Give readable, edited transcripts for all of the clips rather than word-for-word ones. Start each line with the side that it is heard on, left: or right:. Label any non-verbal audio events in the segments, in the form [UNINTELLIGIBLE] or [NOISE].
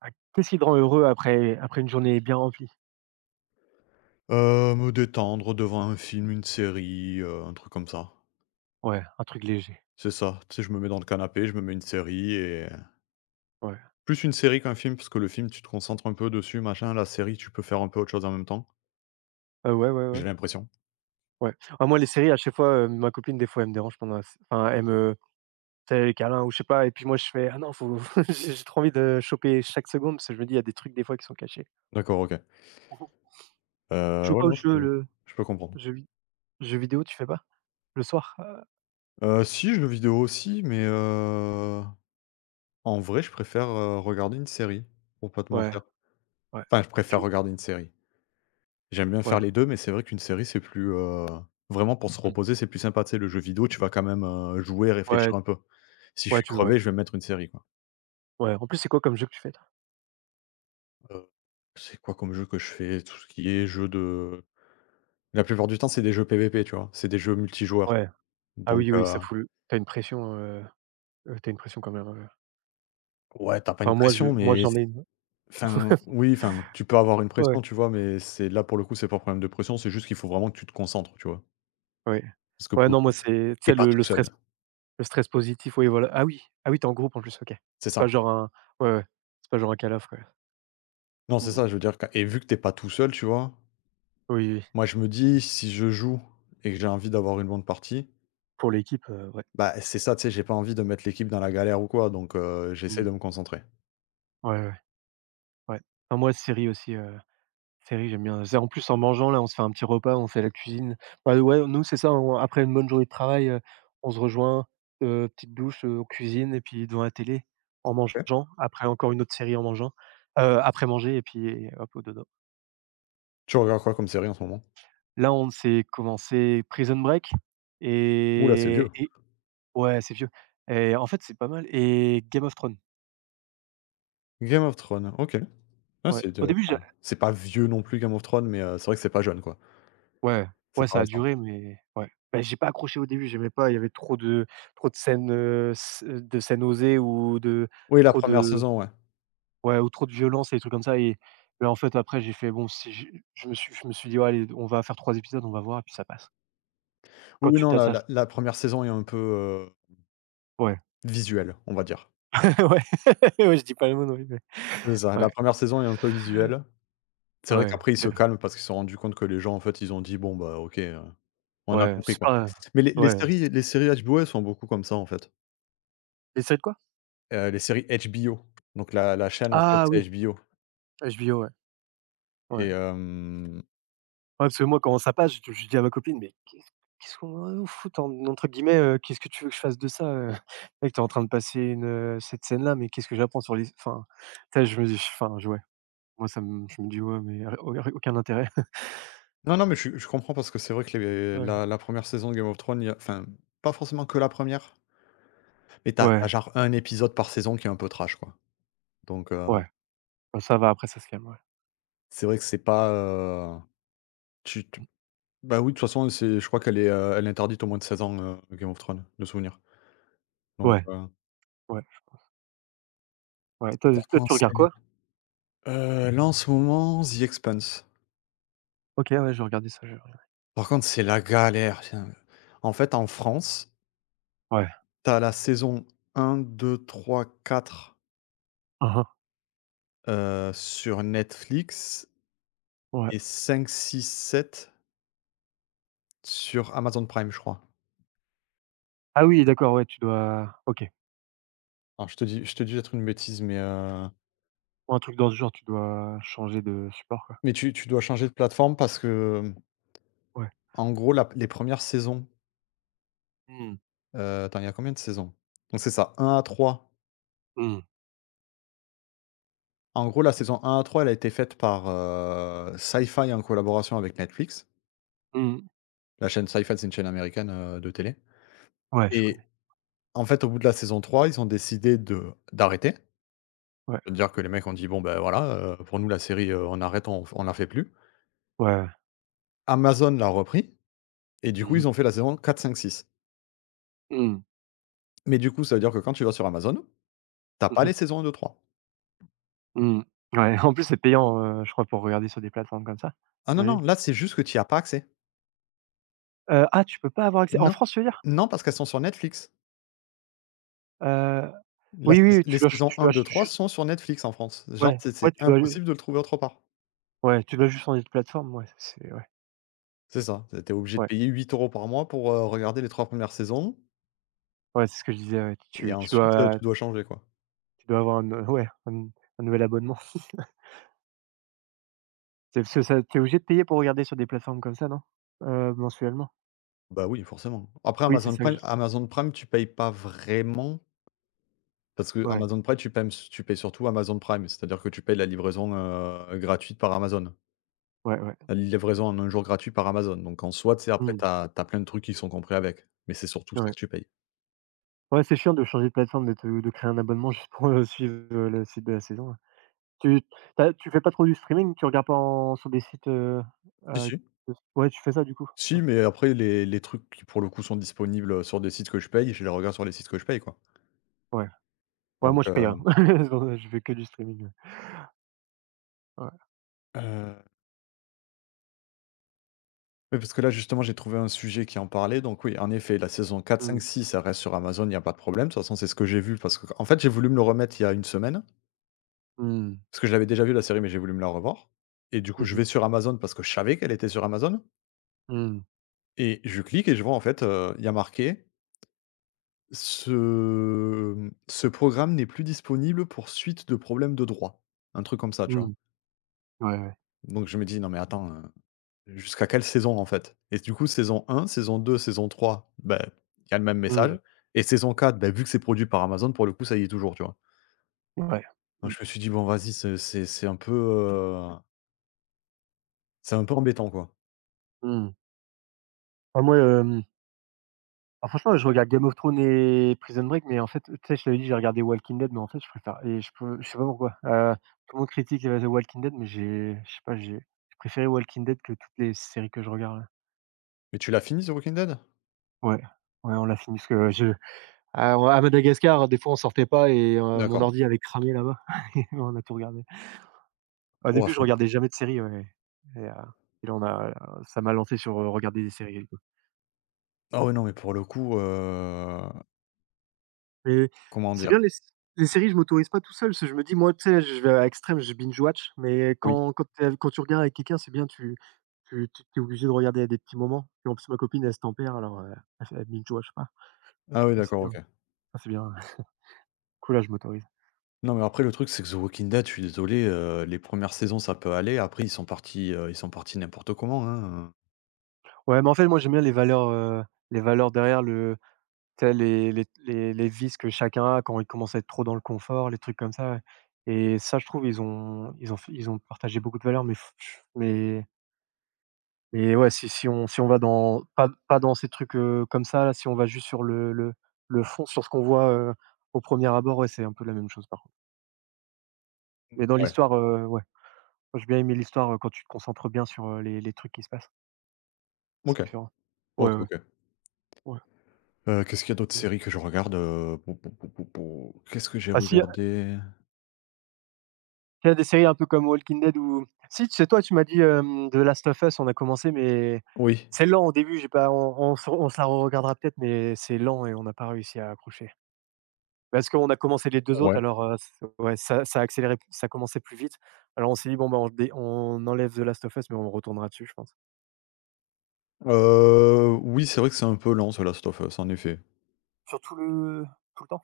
right: Ah, qu'est-ce qui te rend heureux après une journée bien remplie?
left: Me détendre devant un film, une série, un truc comme ça.
right: Ouais, un truc léger.
left: C'est ça, tu sais, je me mets dans le canapé, je me mets une série et
right: Ouais.
left: plus une série qu'un film parce que le film, tu te concentres un peu dessus, machin. La série, tu peux faire un peu autre chose en même temps,
right: Ouais, ouais, ouais,
left: j'ai l'impression.
right: ouais. Ah moi les séries à chaque fois, ma copine des fois elle me dérange pendant la s enfin elle me fait sais, câlin ou je sais pas et puis moi je fais: «Ah non faut» [LAUGHS] j'ai trop envie de choper chaque seconde parce que je me dis il y a des trucs des fois qui sont cachés.
left: D'accord, OK.
right: [LAUGHS] Tu joues
left: Ouais,
right: pas au
left: non, je
right: jeu
left: peux
right: le
left: je peux comprendre.
right: jeu vid jeux vidéo, tu fais pas? Le soir?
left: Si, jeux vidéo aussi, mais en vrai, je préfère, regarder une série, pour pas te
right: Ouais,
left: mentir.
right: ouais.
left: Enfin, je
right: Tu
left: préfère regarder une série. J'aime bien faire
right: ouais,
left: les 2 mais c'est vrai qu'une série, c'est plus, vraiment pour se
right: mmh,
left: reposer, c'est plus sympa. Tu sais, le jeu vidéo, tu vas quand même, jouer,
right: ouais,
left: réfléchir un peu. Si je
right: ouais
left: suis
right: tu ouais,
left: crevé, je vais me mettre une série, quoi.
right: ouais. En plus c'est quoi comme jeu que tu fais toi?
left: Heu, c'est quoi comme jeu que je fais? Tout ce qui est jeu de la plupart du temps, c'est des jeux PVP, tu vois? C'est des jeux multijoueurs.
right: Ouais. Ah
left: Donc,
right: oui, oui, ça fout le tu une pression quand même,
left: ouais, t'as pas une
right: enfin
left: pression,
right: moi
left: mais c
right: j'en ai une.
left: enfin, oui, enfin, tu peux avoir une
right: Ouais,
left: pression, tu vois? Mais c'est là, pour le coup, c'est pas un problème de pression, c'est juste qu'il faut vraiment que tu te concentres, tu vois?
right: ouais.
left: Parce que,
right: Ouais,
left: pour le
right: non, moi,
left: coup,
right: c'est tu
left: tu
right: sais,
left: pas
right: le le
left: tout
right: stress
left: seul.
right: le stress positif, oui, voilà. Ah oui, ah oui, t'es en groupe en plus, OK.
left: C'est
right: C'est
left: ça.
right: pas genre un ouais, ouais, c'est pas genre un call off, ouais.
left: Non, c'est
right: Ou
left: ça, je veux dire, quand et vu que t'es pas tout seul, tu vois?
right: oui, oui,
left: Moi, je me dis, si je joue et que j'ai envie d'avoir une bonne partie,
right: pour l'équipe, ouais.
left: bah, c'est ça, tu sais, j'ai pas envie de mettre l'équipe dans la galère ou quoi, donc j'essaie
right: Mmh.
left: de me concentrer.
right: Ouais, ouais, ouais. Non, moi, série aussi, série, j'aime bien. C'est en plus, en mangeant, là, on se fait un petit repas, on fait la cuisine. Bah, ouais, nous, c'est ça, on après une bonne journée de travail, on se rejoint, petite douche, cuisine et puis devant la télé en
left: OK.
right: mangeant. Après, encore une autre série en mangeant, après manger et puis hop, au dodo.
left: Tu regardes quoi comme série en ce moment?
right: Là, on s'est commencé Prison Break
left: Oula, c'est vieux.
right: et ouais, c'est vieux et en fait, c'est pas mal et Game of Thrones,
left: Game of Thrones, OK. Ah,
right: ouais.
left: c'est
right: Au
left: de
right: début, j'a
left: enfin, c'est pas vieux non plus Game of Thrones, mais c'est vrai que c'est pas jeune, quoi.
right: ouais,
left: C'est
right: ouais,
left: pas
right: ça a
left: récent.
right: duré mais ouais. Bah, j'ai pas accroché au début, j'aimais pas, il y avait trop de scènes, s de scènes osées ou de
left: Oui, la
right: trop
left: première
right: de
left: saison, ouais.
right: ouais ou trop de violence et des trucs comme ça et en fait, après, j'ai fait: «Bon, si je» je me suis dit: «Oh allez, on va faire 3 épisodes, on va voir et puis ça passe».
left: Oui,
right: Quand
left: oui,
right: tu
left: non, la la
right: t'attaches
left: la 1re saison est un peu,
right: ouais,
left: visuelle, on va dire.
right: [LAUGHS] ouais, [LAUGHS] ouais, je dis pas le mot non plus, mais
left: C'est ça, la
right: ouais,
left: première saison est un peu visuelle. C'est vrai
right: ouais.
left: qu'après, ils se calment parce qu'ils se sont rendus compte que les gens, en fait, ils ont dit: «Bon, bah, OK, hein, on a
right: Ouais,
left: compris,
right: c'est
left: quoi.»
right: pas
left: Mais les les
right: ouais,
left: séries les séries HBO, elles sont beaucoup comme ça, en fait.
right: les séries de quoi?
left: Les séries HBO, donc la chaîne, en fait,
right: Ah
left: c'est
right: oui,
left: HBO
right: HBO, ouais, ouais. Ouais,
left: et hem
right: parce que moi quand ça passe, je dis à ma copine: «Mais qu'est-ce qu'on va nous en entre guillemets, qu'est-ce que tu veux que je fasse de ça, heu? [LAUGHS] Mec, tu es en train de passer cette scène-là, mais qu'est-ce que j'apprends sur les» enfin, tu sais, je me dis enfin, je ouais, moi ça me je me dis: «Ouais, mais au aucun intérêt».
left: non, non, mais je comprends parce que c'est vrai que
right: [LAUGHS]
left: les
right: Ouais.
left: la la 1re saison de Game of Thrones, il y a enfin, pas forcément que la première. Mais t'as as
right: Ouais,
left: genre un épisode par saison qui est un peu trash, quoi. Donc
right: ouais, bah, ça va, après ça se calme, ouais.
left: c'est vrai que c'est pas, tu tu bah, oui, de toute façon, c'est je crois qu'elle est, elle est interdite aux moins de 16 ans, Game of Thrones, de souvenir. Donc
right: Ouais, ouais, ouais. Toi
left: c'était
right: toi
left: quoi en
right: tu regardes
left: série?
right: quoi?
left: Là, en ce moment, The Expanse.
right: OK, ouais, je vais regarder ça, je vais regarder.
left: Par contre, c'est la galère. Enfin, en fait, en France,
right: Ouais.
left: tu as la saison un, deux, trois, quatre
right: Mmh mh.
left: sur Netflix
right: Ouais.
left: et cinq, six, sept sur Amazon Prime, je crois.
right: Ah oui, d'accord, ouais, tu dois OK.
left: Alors je te dis peut-être une bêtise, mais, heu,
right: Ou un truc dans ce genre, tu dois changer de support, quoi.
left: mais tu dois changer de plateforme parce que,
right: Ouais.
left: en gros, la les premières saisons,
right: Mmh.
left: attends, il y a combien de saisons? Donc c'est ça, un à 3.
right: Mmh.
left: En gros, la saison un à 3, elle a été faite par, Syfy en collaboration avec Netflix.
right: Mmh.
left: La chaîne Syfy, c'est une chaîne américaine, de télé
right: Ouais, je
left: et
right: connais.
left: en fait, au bout de la saison 3, ils ont décidé de d'arrêter.
right: Ouais,
left: C'est-à-dire que les mecs ont dit: «Bon, ben, voilà, pour nous la série, on arrête, on la fait plus».
right: ouais, ouais.
left: Amazon l'a repris et du coup,
right: Mmh mh.
left: ils ont fait la saison quatre, cinq, six.
right: Mmh.
left: Mais du coup, ça veut dire que quand tu vas sur Amazon, t'as
right: Mmh
left: pas
right: mh.
left: les saisons un, deux, trois.
right: Mmh. Ouais, en plus, c'est payant, je crois, pour regarder sur des plateformes comme ça,
left: Ah non,
right: j'imagine.
left: non, là, c'est juste que tu y as pas accès.
right: Ah, tu peux pas avoir accès en
left: Non,
right: France, tu veux dire?
left: non, parce qu'elles sont sur Netflix.
right: Heu,
left: La
right: oui,
left: sais
right: oui, oui,
left: les saisons
right: tu
left: un,
right: dois
left: deux,
right: ch
left: trois
right: juste
left: sont sur Netflix en France. Genre,
right: ouais,
left: c'est
right: ouais, tu dois ju
left: impossible de le trouver autre part.
right: ouais, tu dois juste changer de plateforme, ouais, c'est ouais,
left: C'est ça. T'es obligé de
right: ouais,
left: payer 8 € par mois pour, regarder les 3 premières saisons
right: ouais, c'est ce que je disais, ouais.
left: et ensuite, tu dois changer, quoi.
right: Tu dois avoir un nou ouais, un nouvel abonnement. C'est parce que ça tu es obligé de payer pour regarder sur des plateformes comme ça, non? Mensuellement?
left: Bah oui, forcément. Après
right: Oui, c'est
left: Amazon
right: ça que
left: Prime
right: je
left: Amazon Prime, tu payes pas vraiment, parce que
right: ouais,
left: Amazon Prime, tu payes surtout Amazon Prime, c'est-à-dire que tu payes la livraison, gratuite par Amazon.
right: ouais, ouais.
left: La livraison en un jour gratuit par Amazon, donc en soi, tu sais, après
right: Mmh.
left: tu as plein de trucs qui sont compris avec, mais c'est surtout
right: Ouais.
left: ça
right: Ouais,
left: que tu payes.
right: ouais, c'est chiant de changer de plateforme, de te de créer un abonnement juste pour, suivre, le site de la saison, ouais. Tu tu fais pas trop du streaming? Tu regardes pas en sur des sites,
left: Si,
right: heu,
left: si.
right: [UNINTELLIGIBLE] ouais, tu fais ça du coup?
left: Si,
right: OK.
left: mais après les trucs qui, pour le coup, sont disponibles, sur des sites que je paye, je les regarde sur les sites que je paye, quoi,
right: Ouais. Ouais,
left: donc
right: moi je paye, hein. [LAUGHS] Je fais que du streaming, ouais. Ouais.
left: heu oui, parce que là, justement, j'ai trouvé un sujet qui en parlait. Donc oui, en effet, la saison 4 5
right: Mmh.
left: 6 ça reste sur Amazon, il n'y a pas de problème. De toute façon, c'est ce que j'ai vu parce que en fait, j'ai voulu me le remettre il y a une semaine,
right: Mmh.
left: parce que je l'avais déjà vu la série, mais j'ai voulu me la revoir et du coup,
right: Mmh
left: je vais
right: mh.
left: sur Amazon parce que je savais qu'elle était sur Amazon
right: Mmh.
left: et je clique et je vois en fait, il y a marqué: «Ce programme n'est plus disponible pour suite de problèmes de droits». Un truc comme ça, tu vois?
right: Mmh. Ouais, ouais.
left: Donc je me dis: «Non mais attends, jusqu'à quelle saison, en fait?» Et du coup, saison un, saison deux, saison trois, ben il y a le même
right: Mmh.
left: message et saison quatre, ben vu que c'est produit par Amazon, pour le coup, ça y est toujours, tu vois?
right: Ouais.
left: Donc
right: Mmh.
left: je me suis dit: «Bon vas-y, c'est un peu embêtant, quoi».
right: Mmh. Ah moi, hem Ah franchement, je regarde Game of Thrones et Prison Break, mais en fait, tu sais, je t'avais dit, j'ai regardé Walking Dead, mais en fait, je préfère je sais pas pourquoi, tout le monde critique, The Walking Dead, mais j'ai je sais pas, j'ai préféré Walking Dead que toutes les séries que je regarde.
left: Mais tu l'as fini The Walking Dead?
right: Ouais, ouais, on l'a fini parce que je à Madagascar, des fois, on sortait pas et mon
left: D'accord.
right: ordi avait cramé là-bas [LAUGHS] et on a tout regardé. Au
left: Oh à
right: début, je
left: fond.
right: regardais jamais de séries, ouais et heu et là, on a ça m'a lancé sur, regarder des séries.
left: Ah ouais, non mais pour le coup,
right: Et
left: comment
right: c'est
left: dire?
right: bien les séries, je m'autorise pas tout seul, parce que je me dis: «Moi, tu sais, je vais à l'extrême, je binge watch», mais
left: Oui.
right: quand tu regardes avec quelqu'un, c'est bien, tu es obligé de regarder à des petits moments. Puis en plus, ma copine, elle se tempère, alors, elle binge watch pas.
left: Ah oui,
right: Ça, c'est
left: d'accord, OK.
right: bien, ça, c'est bien, [LAUGHS] Cool, là, je m'autorise.
left: Non mais après le truc, c'est que The Walking Dead, je suis désolé, les premières saisons, ça peut aller. Après ils sont partis n'importe comment, hein.
right: Ouais, mais en fait, moi, j'aime bien les valeurs derrière le tu sais, les vices que chacun a quand il commence à être trop dans le confort, les trucs comme ça, ouais et ça, je trouve, ils ont partagé beaucoup de valeurs, mais. Et ouais, si on va dans pas dans ces trucs, comme ça là, si on va juste sur le fond, sur ce qu'on voit, au premier abord, ouais, c'est un peu la même chose par contre. Mais dans
left: Ouais.
right: l'histoire, ouais, moi j'ai bien aimé l'histoire, quand tu te concentres bien sur, les trucs qui se passent, c'est
left: OK.
right: différent.
left: OK,
right: Ouais, ouais,
left: OK.
right: ouais,
left: Qu'est-ce qu'il y a d'autres
right: mmh.
left: séries que je regarde? Qu'est-ce que j'ai
right: Ah si,
left: regardé?
right: il y a des séries un peu comme Walking Dead ou si tu sais toi, tu m'as dit, The Last of Us, on a commencé mais
left: Oui,
right: c'est lent au début, j'ai pas on se la regardera peut-être mais c'est lent et on n'a pas réussi à accrocher. Parce qu'on a commencé les 2 autres
left: ouais.
right: alors, c ouais, ça a accéléré ça commençait plus vite. Alors on s'est dit: «Bon, bah, on enlève The Last of Us, mais on retournera dessus», je pense.
left: Oui, c'est vrai que c'est un peu lent, ce Last of Us, en effet.
right: Sur tout le temps?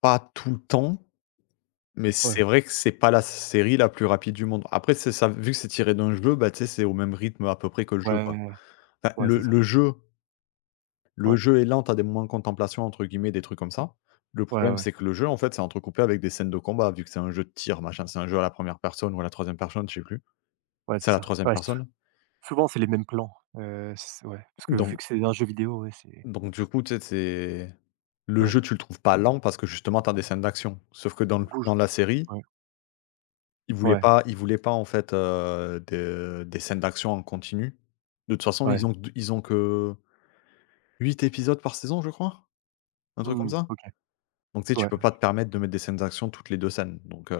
left: Pas tout le temps, mais c'est
right: Ouais,
left: vrai que c'est pas la série la plus rapide du monde. Après, c'est ça, vu que c'est tiré d'un jeu, bah, tu sais, c'est au même rythme à peu près que le jeu, quoi.
right: ouais,
left: Enfin,
right: ouais,
left: le
right: c'est ça.
left: le jeu le
right: Ouais,
left: jeu est lent, tu des moments de «contemplation» entre guillemets, des trucs comme ça. Le
right: ouais,
left: problème,
right: ouais,
left: c'est que le jeu, en fait, c'est entrecoupé avec des scènes de combat, vu que c'est un jeu de tir, machin. C'est un jeu à la première personne ou à la troisième personne, je sais plus.
right: ouais,
left: C'est
right: c'est
left: à la
right: ça.
left: troisième
right: Ouais,
left: personne,
right: souvent, c'est les mêmes plans, c ouais, parce que vu
left: donc
right: que c'est un jeu vidéo, ouais, c'est
left: Donc du coup, tu sais, c'est le
right: ouais,
left: jeu, tu le trouves pas lent parce que justement, tu as des scènes d'action. Sauf que dans le
right: ça bouge,
left: dans la série,
right: ouais,
left: ils voulaient
right: ouais,
left: pas ils voulaient pas en fait, de des scènes d'action en continu. De toute façon,
right: ouais.
left: ils ont que 8 épisodes par saison, je crois? Un truc comme
right: Mmh,
left: ça?
right: OK,
left: Donc tu sais, tu
right: ouais,
left: peux pas te permettre de mettre des scènes d'action toutes les 2 scènes, donc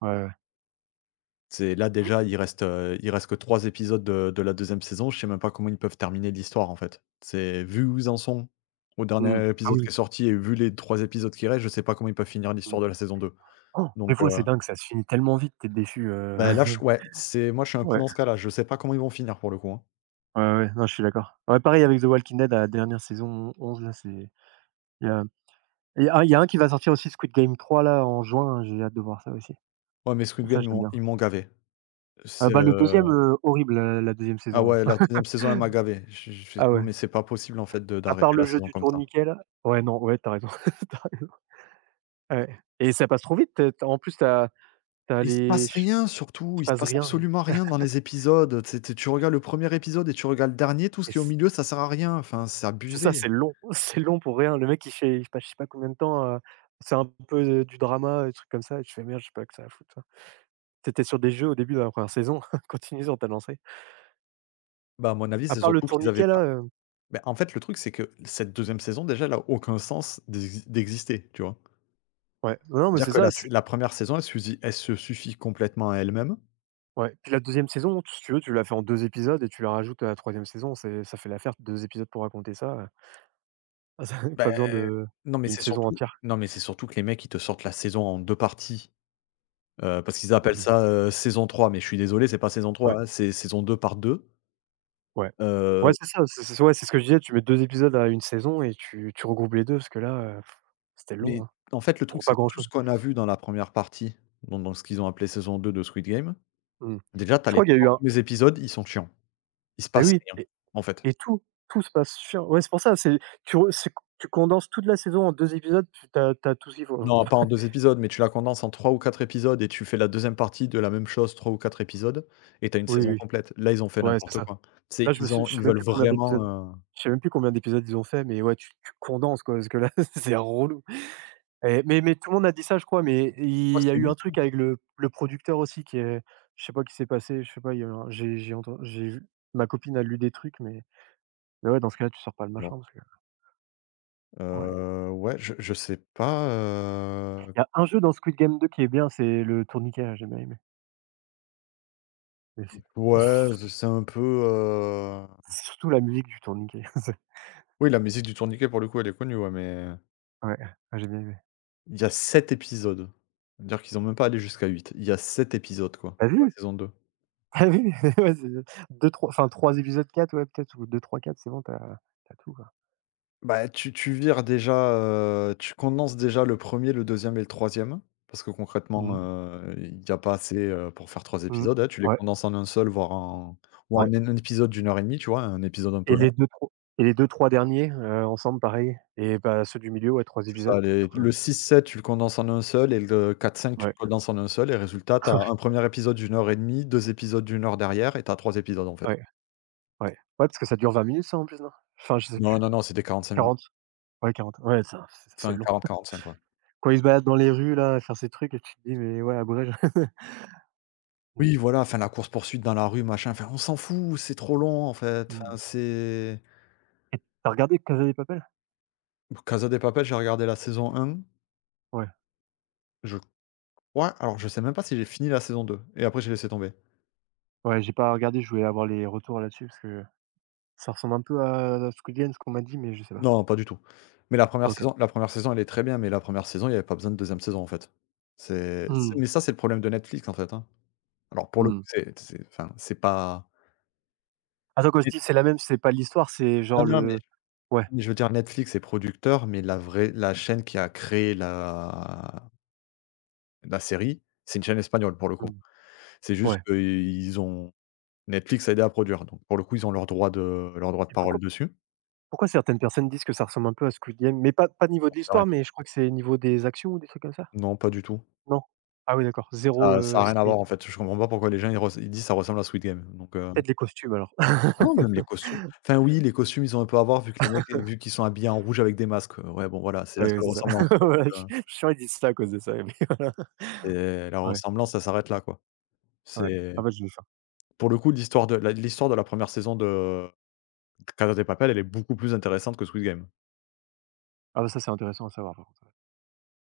right: ouais, ouais.
left: C'est là
right: Mmh,
left: déjà, il reste que 3 épisodes de la deuxième saison, je sais même pas comment ils peuvent terminer l'histoire, en fait. C'est vu où ils en sont au
right: mmh.
left: dernier
right: Ah
left: épisode qui
right: oui,
left: est sorti et vu les 3 épisodes qui restent, je sais pas comment ils peuvent finir
right: mmh.
left: l'histoire de la saison 2.
right: Des
left: Donc
right: fois, c'est dingue, ça se finit tellement vite, t'es déçu,
left: bah, là, je
right: [LAUGHS]
left: ouais, c'est moi, je suis un peu
right: ouais.
left: dans ce cas-là, je sais pas comment ils vont finir pour le coup, hein.
right: Ouais, ouais, non, je suis d'accord. Ouais, pareil avec The Walking Dead, la dernière saison 11 là, c'est il y a il y a un qui va sortir aussi Squid Game 3 là en juin, hein, j'ai hâte de voir ça aussi.
left: Ouais, mais Squid
right: Ça,
left: Game, ils
right: j'aime
left: m'ont
right: bien.
left: ils m'ont gavé. C'est,
right: Ah bah, le
left: heu
right: deuxième e horrible, la deuxième
left: ah
right: saison,
left: ouais,
right: hein.
left: la deuxième saison, elle m'a
right: [LAUGHS]
left: gavé. Je fais:
right: Ah
left: «Non,
right: ouais,
left: mais c'est pas possible, en fait, de
right: à part
left: d'arrêter
right: le
left: la
right: jeu
left: saison
right: du
left: comme ça».
right: tourniquet là ouais, non, ouais, t'as raison, [LAUGHS] tu raison. Ouais et ça passe trop vite, tu as en plus, t'as
left: Il se
right: les
left: passe
right: ch
left: rien surtout,
right: il se
left: il se
right: passe
left: passe
right: rien
left: absolument rien dans les épisodes, tu sais, tu regardes le premier épisode et tu regardes le dernier, tout ce
right: et
left: qui est au milieu, ça sert à rien, enfin, c'est
right: c'est ça,
left: abusé.
right: c'est long, [LAUGHS] c'est long pour rien. Le mec, il passe je sais pas combien de temps à c'est un peu, du drama, des trucs comme ça et tu fais: «Merde, je sais pas que ça à foutre, t'étais sur des jeux au début de la première saison, [LAUGHS] continue sur, tu as lancé.
left: Bah, à mon avis,
right: À
left: c'est
right: part le
left: surtout qu'ils avaient
right: tourniquet
left: pas,
right: là,
left: bah, en fait, le truc, c'est que cette deuxième saison, déjà, elle a aucun sens d'exister, tu vois?
right: ouais, non, non, mais
left: Dire
right: c'est
left: que
right: ça, tu
left: la 1re saison, elle se suffit complètement à elle-même.
right: ouais, puis la deuxième e saison, si tu veux, tu l'as fait en 2 épisodes et tu la rajoutes à la troisième saison, c'est ça fait l'affaire 2 épisodes pour raconter ça, [LAUGHS] ça
left: Ben
right: pas besoin de
left: non, mais
right: d'une
left: c'est
right: saison
left: surtout
right: entière.
left: non, mais c'est surtout que les mecs, ils te sortent la saison en 2 parties, parce qu'ils
right: Mmh
left: appellent
right: mmh.
left: ça, saison 3. Mais je suis désolé, c'est pas saison
right: Ouais,
left: trois hein, c'est saison 2 par 2.
right: ouais. Ouais,
left: Euh,
right: c'est ça, c'est ouais, c'est ce que je disais, tu mets 2 épisodes à une saison et tu regroupes les 2 parce que là, c'était
left: Mais
right: long, hein,
left: en fait, le truc,
right: pour pas
left: c'est
right: grand
left: tout
right: chose.
left: ce qu'on a vu dans la première partie, dans ce qu'ils ont appelé saison 2 de Squid Game,
right: Mmh.
left: déjà, tu as
right: Je
left: les
right: crois qu'il y a
left: 3
right: eu un.
left: premiers épisodes, ils sont chiants. Il se
right: Mais
left: passe
right: oui.
left: rien, en fait.
right: Et tout, tout se passe sur ouais, c'est pour ça, c'est tu re c'est tu condenses toute la saison en 2 épisodes, tu as tout ce qu'il faut.
left: Non, pas en 2 épisodes, mais tu la condenses en 3 ou 4 épisodes et tu fais la deuxième partie de la même chose, 3 ou 4 épisodes et tu as une
right: Oui,
left: saison
right: oui,
left: complète. Là, ils ont fait
right: ouais, c'est
left: n'importe
right: ça.
left: quoi. C'est
right: Là, je me
left: ils
right: suis
left: ont ils veulent vraiment,
right: je sais même plus combien d'épisodes ils ont fait, mais ouais, tu condenses quoi, parce que là, [LAUGHS] c'est relou mais tout le monde a dit ça, je crois, mais
left: je crois
right: il
left: que
right: y a
left: c'est
right: eu un
left: huit hein?
right: truc avec le producteur aussi qui est je sais pas qui s'est passé, je sais pas, il y a eu un j'ai entendu. J'ai vu ma copine a lu des trucs, mais ouais, dans ce cas-là, tu sors pas le
left: Non.
right: machin parce que ouais.
left: Ouais, je sais pas,
right: Il y a un jeu dans Squid Game 2 qui est bien, c'est le tourniquet, là, j'ai bien aimé, mais c'est tout.
left: ouais, c'est un peu,
right: C'est surtout la musique du tourniquet. [LAUGHS] C'est
left: oui, la musique du tourniquet, pour le coup, elle est connue, ouais, mais
right: ouais, ah j'ai bien aimé.
left: Il Y a 7 épisodes. C'est-à-dire qu'ils ont même pas allé jusqu'à 8. Il y a 7 épisodes, quoi,
right: Tu as
left: dans la
right: vu?
left: saison 2.
right: [LAUGHS] Tu as vu? [LAUGHS] Ouais, c'est 2-3 enfin 3 épisodes, 4 ouais peut-être ou deux trois quatre c'est bon, t'as as tout quoi.
left: Bah, tu vires déjà, tu condenses déjà le premier, le deuxième et le troisième parce que concrètement,
right: Mmh,
left: il y a pas assez, pour faire 3
right: mmh.
left: épisodes, hein. Tu les
right: Ouais,
left: condenses en un seul, voire en ou en
right: ouais
left: un épisode d'une heure et demie, tu vois? Un épisode un peu
right: et
left: long.
right: les deux 3 et les deux trois derniers, ensemble pareil et bah, ceux du milieu, ouais 3
left: C'est
right: épisodes,
left: ça,
right: c'est
left: les
right: tout quoi.
left: le six sept tu le condenses en un seul et le quatre cinq tu
right: Ouais,
left: le condenses en un seul et résultat, tu
right: [LAUGHS]
left: as
right: ouais,
left: un premier épisode d'une heure et demie, 2 épisodes d'une heure derrière et tu as 3 épisodes, en fait.
right: ouais, ouais. Ouais parce que ça dure 20 minutes ça en plus, non? Enfin je sais plus,
left: Non, non, non, c'est des 5 minutes.
right: 40? Ouais 40 ouais ça c'est
left: Enfin
right: long.
left: 45 quoi.
right: Quand ils se baladent dans les rues là, à faire ces trucs et tu te dis: «Mais ouais abrège». [LAUGHS] Mmh,
left: Oui, voilà, enfin la course-poursuite dans la rue, machin, enfin on s'en fout, c'est trop long en fait.
right: mmh
left: Enfin, c'est
right: et tu regardé Casa de Papel?
left: Casa de Papel, j'ai regardé la saison un.
right: Ouais.
left: Je crois, alors je sais même pas si j'ai fini la saison 2. Et après j'ai laissé tomber.
right: Ouais, j'ai pas regardé, je voulais avoir les retours là-dessus parce que ça ressemble un peu à Squid Game, ce qu'on m'a dit, mais je sais pas.
left: Non, pas du tout. Mais la première
right: OK.
left: saison la première saison, elle est très bien, mais la première saison, il y avait pas besoin de deuxième saison en fait. C'est
right: Mmh,
left: Mais ça, c'est le problème de Netflix en fait, hein. Alors pour le coup,
right: mmh.
left: c'est enfin, c'est pas
right: Attends, quand je
left: mais
right: dis: «C'est la même», c'est pas l'histoire, c'est
left: non,
right: genre
left: non, mais
right: le ouais,
left: mais je veux dire Netflix est producteur, mais la chaîne qui a créé la série, c'est une chaîne espagnole pour le coup.
right: mmh,
left: C'est juste
right: ouais
left: qu'ils ont Netflix a aidé à produire, donc pour le coup, ils ont leur droit de
right: et
left: parole
right: pourquoi
left: dessus.
right: pourquoi certaines personnes disent que ça ressemble un peu à Squid Game? Mais pas niveau
left: J'en
right: de
left: sais rien.
right: l'histoire, mais je crois que c'est niveau des actions ou des trucs comme ça?
left: Non, pas du tout.
right: Non? Ah oui, d'accord, zéro
left: Ça ça a rien à voir, en
right: similitude.
left: fait. Je comprends pas pourquoi les gens, ils disent: «Ça ressemble à Squid Game», donc
right: Peut-être les costumes alors.
left: non, même les
right: [LAUGHS]
left: costumes. Enfin, oui, les costumes, ils ont un peu à voir vu que les mecs vu qu'ils sont habillés en rouge avec des masques. Ouais, bon, voilà, c'est la
right: Oui, oui,
left: seule
right: c'est ça.
left: ressemblance,
right: [LAUGHS]
left: quoi, donc
right: Voilà, je je suis sûr, ils disent ça à cause de ça, mais voilà.
left: c'est la
right: Ouais,
left: ressemblance, ça s'arrête là, quoi.
right: ouais.
left: C'est
right: Ah bah, je vais faire.
left: pour le coup, l'histoire de la première saison de Casa de Papel, elle est beaucoup plus intéressante que Squid Game.
right: Ah bah, ça, c'est intéressant à savoir, par contre.